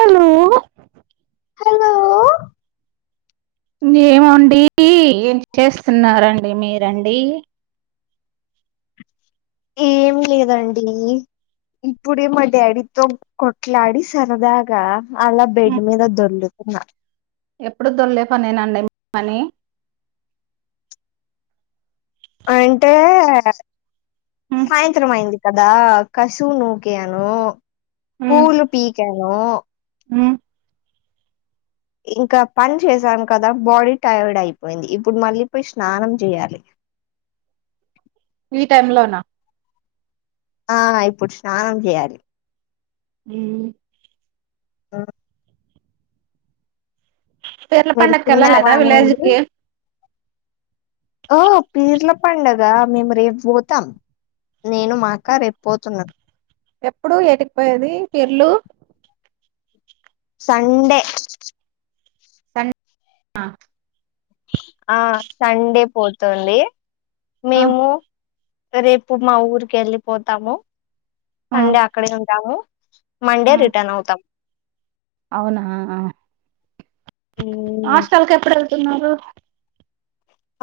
Hello hello ఏమండి ఏం చేస్తున్నారండి మీరండి ఏమి లేదండి ఇప్పుడే మా డాడితో కొట్లాడి సరదగా అలా బెడ్ మీద దొర్ల్లుతున్నా ఎప్పుడు దొల్లే పనేనా అండి మీ పని అంటే సాయంత్రం అయింది కదా కసుు నూక్యాను పూలు పికాను ఉ ఇంకా పని చేసాను కదా బాడీ టైర్డ్ అయిపోయింది ఇప్పుడు మళ్ళీ పోయి స్నానం జేయ్యాలి ఈ టైమ్ లోనా ఆ ఇప్పుడు స్నానం చేయాలి ఉ ఆ పిర్ల మీరు తిన్నారా పండగకెల్లలేదా అండి విలేజ్కి ఓ పీర్ల పండగ మేము రేపు పోతాం నేను మాకా రేపు పోతున్నా ఎప్పుడు ఎటికిపోయేది పిర్లు సండే సం ఆ ఆ సండే పోతుంది మేము రేపు మా ఊరికి వెళ్ళిపోతాము సండే అక్కడే ఉంటాము మండే రిటర్న్ అవుతాం అవునా మ్మ్. హాస్టల్కేప్పుడు ఏళ్తున్నారు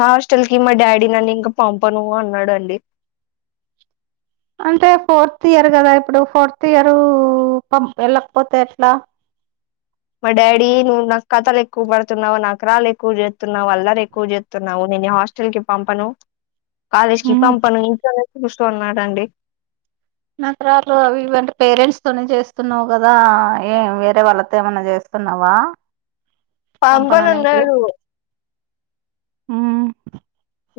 హాస్టల్ కి మా డాడీ నన్ను ఇంకా పంపను అన్నాడండి అంటే ఫోర్త్ ఇయర్ కదా ఇప్పుడు ఫోర్త్ ఇయర్ పం వెళ్ళకపోతే ఎట్లా మా డాడీ నువ్వు నక్ కథలు ఎక్కువ పడుతున్నావు నకరాలు ఎక్కువ చేస్తున్నావు అల్లరేక్కువ చే తున్నావ్ నేను హాస్టల్ కి పంపను కాలేజ్ కి పంపను ఇంట్లోనే కూసో అన్నాడండి నరకాలు అవి ఇవంటే పేరెంట్స్ తోని చేస్తున్నావు కదా ఏ వేరే వాళ్ళతో ఏమన్నా చేస్ తున్నావా పాంబనన్నాడు ఉ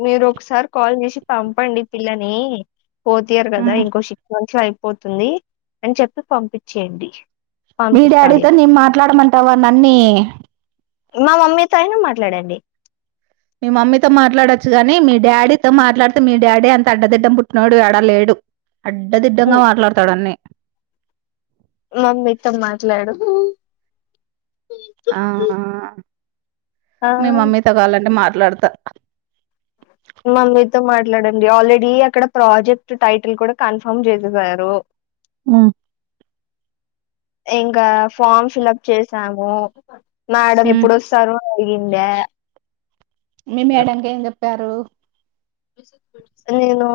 మీరు ఒకసారి కాల్ చేసి పంపండి పిల్లని ఫోర్త్ ఇయర్ కదా ఇంకో శి క్స్ అయిపోతుంది అని చెప్పి పంపించేయండి మీ పంపిస్తాడు డాడీతో నేన్ మాట్లాడమంటావా నన్నీ మా మమ్మీతో అయినా మాట్లాడండి మీ మమ్మీతో మాట్లాడొచ్చు గాని మీ డాడీతో మాట్లాడితే మీ డాడీ అంత అడ్డదిడ్డం పుట్టినోడు యాడ లేడు అడ్డదిడ్డంగా మాట్లాడతాడు అన్ని మా మమ్మీతో మాట్లాడు ఆ ఆ మీ మమ్మీతో కావలంటే మాట్లాడతా మమ్మీతో మాట్లాడండి ఆల్రెడీ అక్కడ ప్రాజెక్ట్ టైటిల్ కూడా కన్ఫర్మ్ చేసేసారు ఉ ఇంకా ఫామ్ ఫిల్ప్ చేసాము మేడం ఎప్పుడోస్తారు అని అడిగిందే మీ మేడంకేం చెప్పారు నేను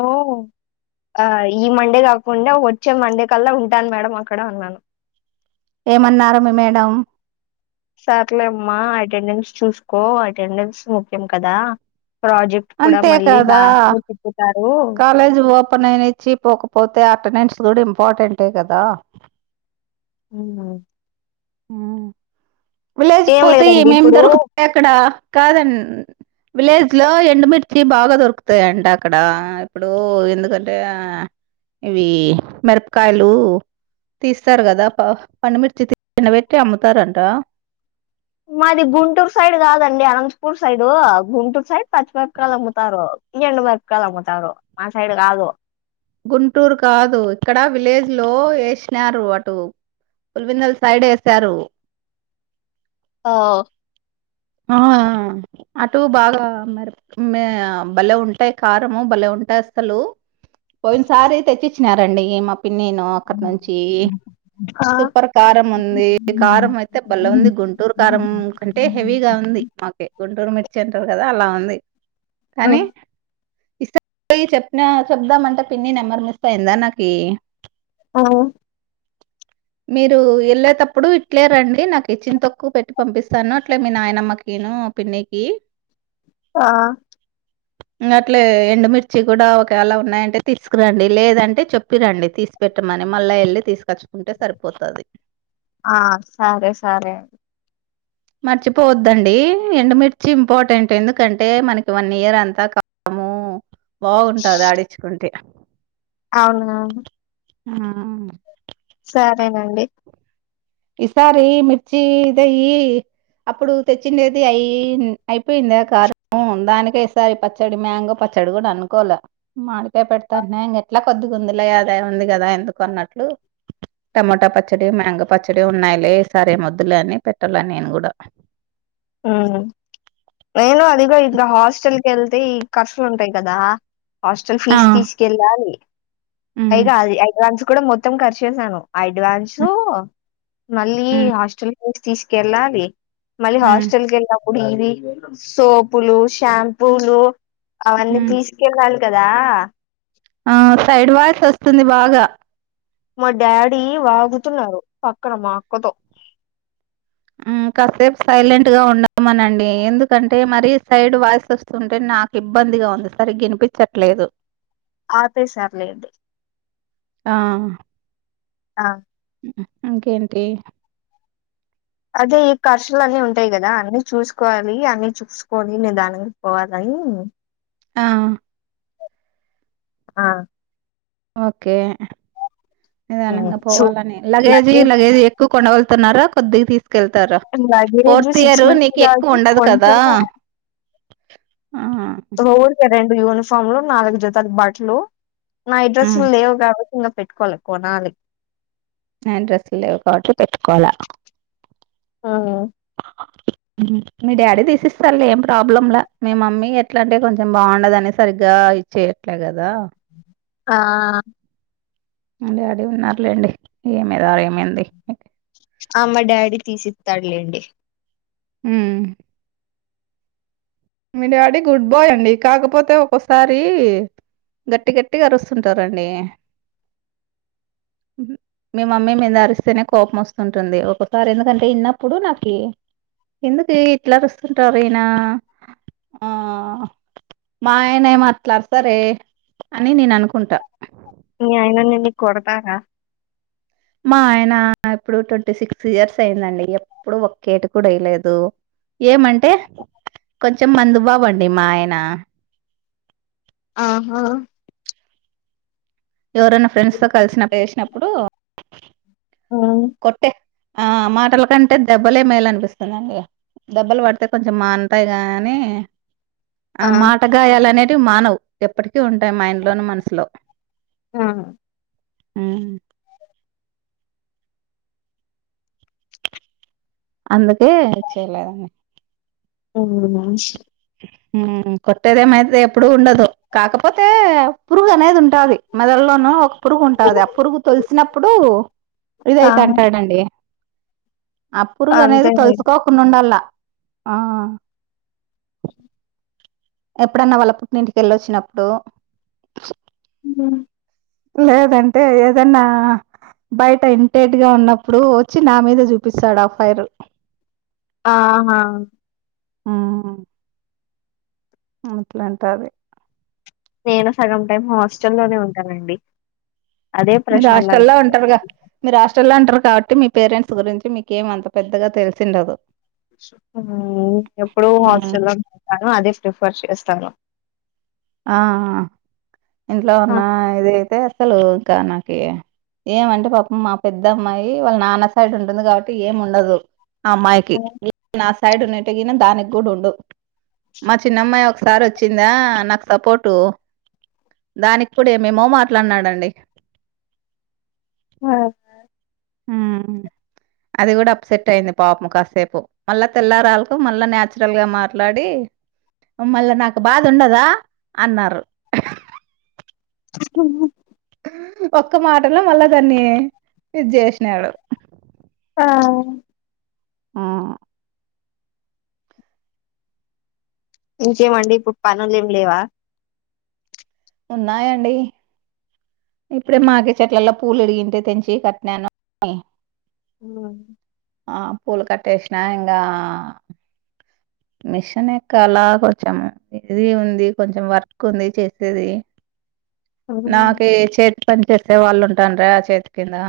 ఆ ఈ మండే కాకుండా వచ్చే మండే కల్లా ఉంటాను మేడం అక్కడ అన్నాను ఏమన్నారు మీ మేడం సార్లేమ్మా అటెండెన్స్ చూసుకో అటెండెన్స్ ముఖ్యం కదా ప్రాజె క్ట్ కూడా అంతే మళ్ళీ కదా లాస్ట్‌లో తిప్పుతారు కాలేజ్ పో నెనేచ్చి పోకపోతే అటెనేన్స్ కూడా ఇంపార్టెంటే కదా ఉమ్మ్ ఉమ్ విలేజ్‌కి ఏం పోతే లేదండి ఏమేమి ఇప్పుడు దొరుకు ఎక్కడ కాదం విలేజ్‌లో ఎ ఎండుమిర్చి బాగా దొరుకుతాయంట అక్కడ ఇప్పుడు ఎందుకంటే ఇవి మిరపకాయలు తీస్తారు కదా ప పండుమిర్చి తి [inaudible] నబెట్టి అమ్ముతారంట మాది గుంటూరు సైడ్ కాదండి అనంతపూర్ సైడు గుంటూరు సైడ్ పచ్చిమిరపకాయలు అమ్ముతారు ఎండు మిరపకాయలు అమ్ముతారు మా సైడ్ కాదు గుంటూరు కాదు ఇక్కడ విలేజ్‌లో ఎసినారు అటు పులివెందుల్ సైడ్ ఏశారు ఆ ఆ అటు బాగా మిర మే భలే ఉంటాయి కారము భలేె ఉంటాయి అస్సలు పోయిన సారి తెచ్చిచ్చినారండి మా పిన్నిను అక్కట్నుంచి ఆ సూపర్ కారం ఉంది కారం అయితే భలే ఉంది గుంటూరు కారం కంటే హెవీగా ఉంది మాకే గుంటూరు మిర్చి అంటారు కదా అలా ఉంది ఆ కానీ ఇసా [inaudible] చెప్న చెప్దామంటే పిన్ని నెంబర్ మిస్ అయిందా నాకి ఆ మీరు ఎళ్ళేతప్పుడు ఇట్లే రండి నాకి చింతొక్కు పెట్టి పంపిస్తాను అట్లే మీ నాయనమ్మకి ను పిన్నికి ఆ ఇంగట్లే ఎండుమిర్చి కూడా ఒకఎళా ఉన్నాయంటే తీసుకురండి లేదంటే చెప్పి రాండి తీసి పెట్టమని మళ్ళా ఎళ్ళి తీసుకొచ్చుకుంటే సరిపోతది ఆ సరే సరే మర్చిపోవద్దండి ఎండుమిర్చి ఇంపార్టెంట్ ఎందుకంటే మనకి వన్ ఇయర్ అంతా కాము బాగుంటది ఆడిచుకుంటే అవునా ఉమ్మ్ సరేనండి ఈసారి మిర్చి దేయి అప్పుడు తెచ్చిండేది అయి అయిపోయిందా కారము దానికే ఈసారి ప చ్చడి మ్యాంగో పచ్చడి కూడా అనుకోల మాడికాయ పెడతాన్టే ఇంగ ఎట్లా కొద్దిగుందిలే అదే ఉంది కదా ఎందుకు అన్నట్లు టమోటా పచ్చడి మ్యాంగో పచ్చడి ఉన్నాయిలే ఈ సారి ఏమొద్దులే అని పెట్టాల నేను కూడా ఉమ్మ్ నేను అడిగా ఇట్లా హాస్టల్‌కి ఎళ్తే ఈ ఖర్చులు ఉంటాయి కదా హాస్టల్ ఆ ఫీజు తీసుకెళ్ళాలి ఉమ్, పైగా అది అడ్వాన్స్ కూడా మొత్తం ఖర్చేశాను అడ్వాన్సు ఉమ్, మళ్ళీ ఉమ్, హాస్టల్ ఫీజు తీసుకెళ్ళాలి మళ్ళీ హాస్ ఉమ్, ల్‌కేళ్ళినప్పుడు ఇవి సోపులు షాంపూలు అవన్నీ ఉమ్. తీసు కెళ్లాలి కదా ఆ సైడ్ వాయిస్ వస్తుంది బాగా మా డాడీ వాగుతున్నారు పక్కన మా అక్కతో మ్ కాసేపు సైలెంట్గా ఉండమనండి ఎందుకంటే మరి సైడ్ వాయిస్ వస్ స్తుంటే నాకు ఇబ్బందిగా ఉంది సరిగ్గ గ ఇనిపించట్లేదు ఆపేసార్లేండి ఆ ఆ ఇకేంటి అదే ఈ ఖర్చులు అన్నీ ఉంటాయి కదా అన్ని చూసుకోవాలి అన్ని చూస్ స్కోని నీదానంగా పోవాలని ఆ ఆ ఓకే ఉమ్, నిదానంగా సో పోవాలనే లగేజీ లగేజ్ లగేజీ ఎ కు కొండ వెళ్తున్నారా కొద్దిగా తీస్కెళ్తారా luggage fourth six year months నీకు ఎక్కువ కాబట్టి ఉండదు కదా కొంచెమే ఆహా రెండు యూనిఫార్మ్లు నాలుగు జతలు బట్టలు నైట్ హ్మ్. డ్రెస్లు లేవు కా ఇంకా పెట్టుకోలే కొనాలి నైట్ డ్రెస్లు లేవు కాబట్టి పెట్టుకోలే ఆహా మీ డాడీ తీసి ఇస్తారులే ఏం ప్రాబ్లంలే మీ మమ్మీ ఎట్లా అంటే కొంచెం బావుండదని సరిగ్గా చెయట్లే కదా ఆ మా డాడీ ఉన్నారులేండి ఏమిదా ఏమైంది ఆ మా డాడీ తీసి ఇస్తాడులేండి హ్మ్ మీ డాడీ గుడ్ బాయ్ అండి కాకపోతే ఒకోసారి గట్టి గట్టిగ అరుస్తుంటారండి మీ మమ్మీ మీద అరిస్తేనే కోపం వస్తుంటుంది ఒకసారి ఎందుకంటే ఇన్నప్పుడు నాకి ఎందుకు ఇట్లా రస్తుంటారు ఈయనా ఆ మా ఆయనే అట్ల అరస్సరే అని నేను అనుకుంటా మీ ఆయన నిన్ను కొడతారా మా ఆయన ఇప్పుడు ట్వంటీ సిక్స్ ఇయర్స్ అయిందండి ఎప్పుడు ఒక్క ఏటు కూడా ఎయలేదు ఏమంటే కొంచెం మందు బాబు అండి మా ఆయన ఆహా ఎవరైనా ఫ్రెండ్స్తో కలిసినప్పుడు ఎసినప్పుడు ఆ కొట్టే ఆ మాటల కంటే దెబ్బలే మేలునిపిస్తుంది అండి దెబ్బలు పడతయ్ కొంచెం మాన్తాయ్ గాని ఆ మాటగాయాలనేటివి మానవ్ ఎప్పటికీ ఉంటాయి మైండ్లోని మనసులో ఆ హ్మ్ అందుకే చేయలేదని అవున మ్ కొట్టేదేమైతే ఎప్పుడు ఉండదు కాకపోతే పురుగు అనేది ఉంటాది మెదలోనూ ఒక పురుగు ఉంటాది ఆ పురుగు తొలిసినప్పుడు ఆ ఇదైతే అంటాడండి ఆ పురుగు అనేది అంతేనండి. తలుసుకో ండాల ఆ అ ఎప్పుడన్నా వాళ్ళ పుట్టినంటికెళ్ళొచ్చినప్పుడు ఉ లేదంటే ఏదన్నా బయట ఇంటేట్గా ఉన్నప్పుడు వచ్చి నా మీద చూపిస్తాడు ఆ ఫైర్ ఆహా ఆ ఇట్లాంటాది నేను సగం టైం హాస్టల్ లోనే ఉంటానండి అదే మీరు ప్రశాంతంగా హాస్టల్ల్లో ఉంటది. ఉంటారుగా మీరు ఆస్ట్రల్లో అంటారు కాబట్టి మీ పేరెంట్స్ గురించి మీకేం అంత పెద్దగా తెలిసిండదు నేను ఎప్పుడ ఉమ్. హాస్టల్ లో వెతాను అదే ప్రిఫర్ చేస్తాను ఆ ఆ ఆ ఇంట్లో ఆ ఉన్న ఇఅధ్యాయితే అసలు ఇంకా నాకి ఏమంటే పాపం మా పెద్ద అమ్మాయి వాళ్ళ నాన్న సైడ్ ఉంటుంది కాబట్టి ఏం ఉండదు అమ్మాయికి ఆ నా సైడ్ ఉన్నటిగిన దానికి కూడా ఉండు మా చిన్నమ్మాయి ఒకసారి ఆచ్చిందా నాకు సపోర్టు దాని కూడా ఏమోయేమో మాట్లాడినాడండి ఆ అది కూడా అప్సెట్ అయింది పాపము కాసేపు మళ్ళా తెల్లారళ్కు మళ్ళా నాచురల్ గా మాట్లాడి మళ్ళా నాకు బాధ ఉండదా అన్నారు ఉహు ఒక్క మాటలో మళ్ళా దాన్ని ఇది చేసినాడు ఆ ఆ ఇంకేమండి ఇప్పుడు పనులు ఏం లేవా ఉన్నాయండి ఇప్పుడే మాకే చెట్లల్లో పూలు ఇరిగింటే తెంచి కట్నాను ఉ ఆ పూలు కట్టేసిన ఇంకా మిషన్ ఎక్కలా కోచ్చాము ఇది ఉంది కొంచెం వర్క్ ఉంది చేసేది నాకే చెట్ పని చేస్తే వాళ్ళు ఉంటాన్ రా చేతి కింద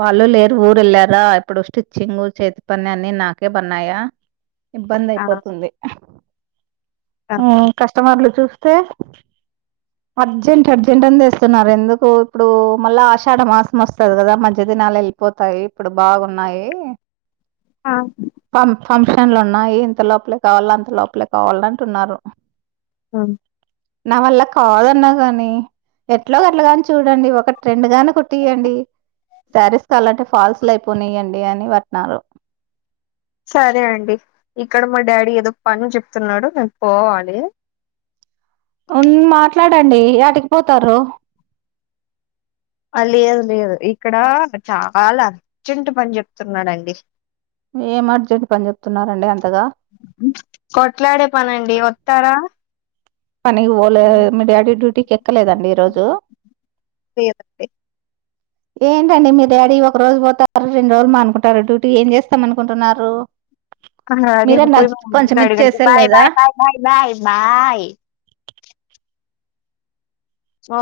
వాళ్ళు లేరు ఊరు ఎళ్ళారా ఇప్పుడు స్టిచ్చింగ్ చేతి పని అన్నిీ నాకే పన్నాయా ఆ ఆ కస్టమర్లు చూస్తే అర్జెంట్ అర్జెంట్ అనిేస్తున్నారు ఎందుకు ఇప్పుడు మళ్ళా ఆషాఢ మాసం వస్తుంది కదా మధ్య తినాలెళ్ పోతాయి ఇప్పుడు బాగున్నాయి ఆ ఫామ్ ఫంక్షన్లు ఉన్నాయి ఇంత లోపలే కావాల అంత లోపలే కావాల అంటున్నారు అవును నా వల్ల కాదన్నా గాని ఎట్ల గట్లాగాని చూడండి ఒక ట్రెండ్ గాని కొటీయధయడి శారీస్ కాాలంటే ఫాల్సెఎకువృనాయంండి అని పట్నన్నారు సరే అండి ఇక్కడ మా డాడీ ఏదో పని చెప్తున్నాడు నేను పోవాలి హ్మ్ మాట్లాడండి ఏటికిపోతారు లేదు లేదు ఇక్కడ చాలా అర్జెంట్ పని చెప్తున్నాడండి ఏమర్జెంట్ పని చెప్తున్నారండి అంతగా కొట్లాడే పనండి వస్తారా పనికి పోలే మీ డాడీ డ్యూటీకి ఎక్కలేదండి ఈ రోజు [unintelligible] ఏంటండి మీ డాడీ ఒక రోజు పోతారు రెండు రోజులు మానుకుంటారు డ్యూటీ ఏం చేస్తాం అనుకుంటున్నారు మీరే నాకు కొంచెం [unintelligible] బాయ్ ఇచ్చేసేలేదా bye bye bye bye bye మా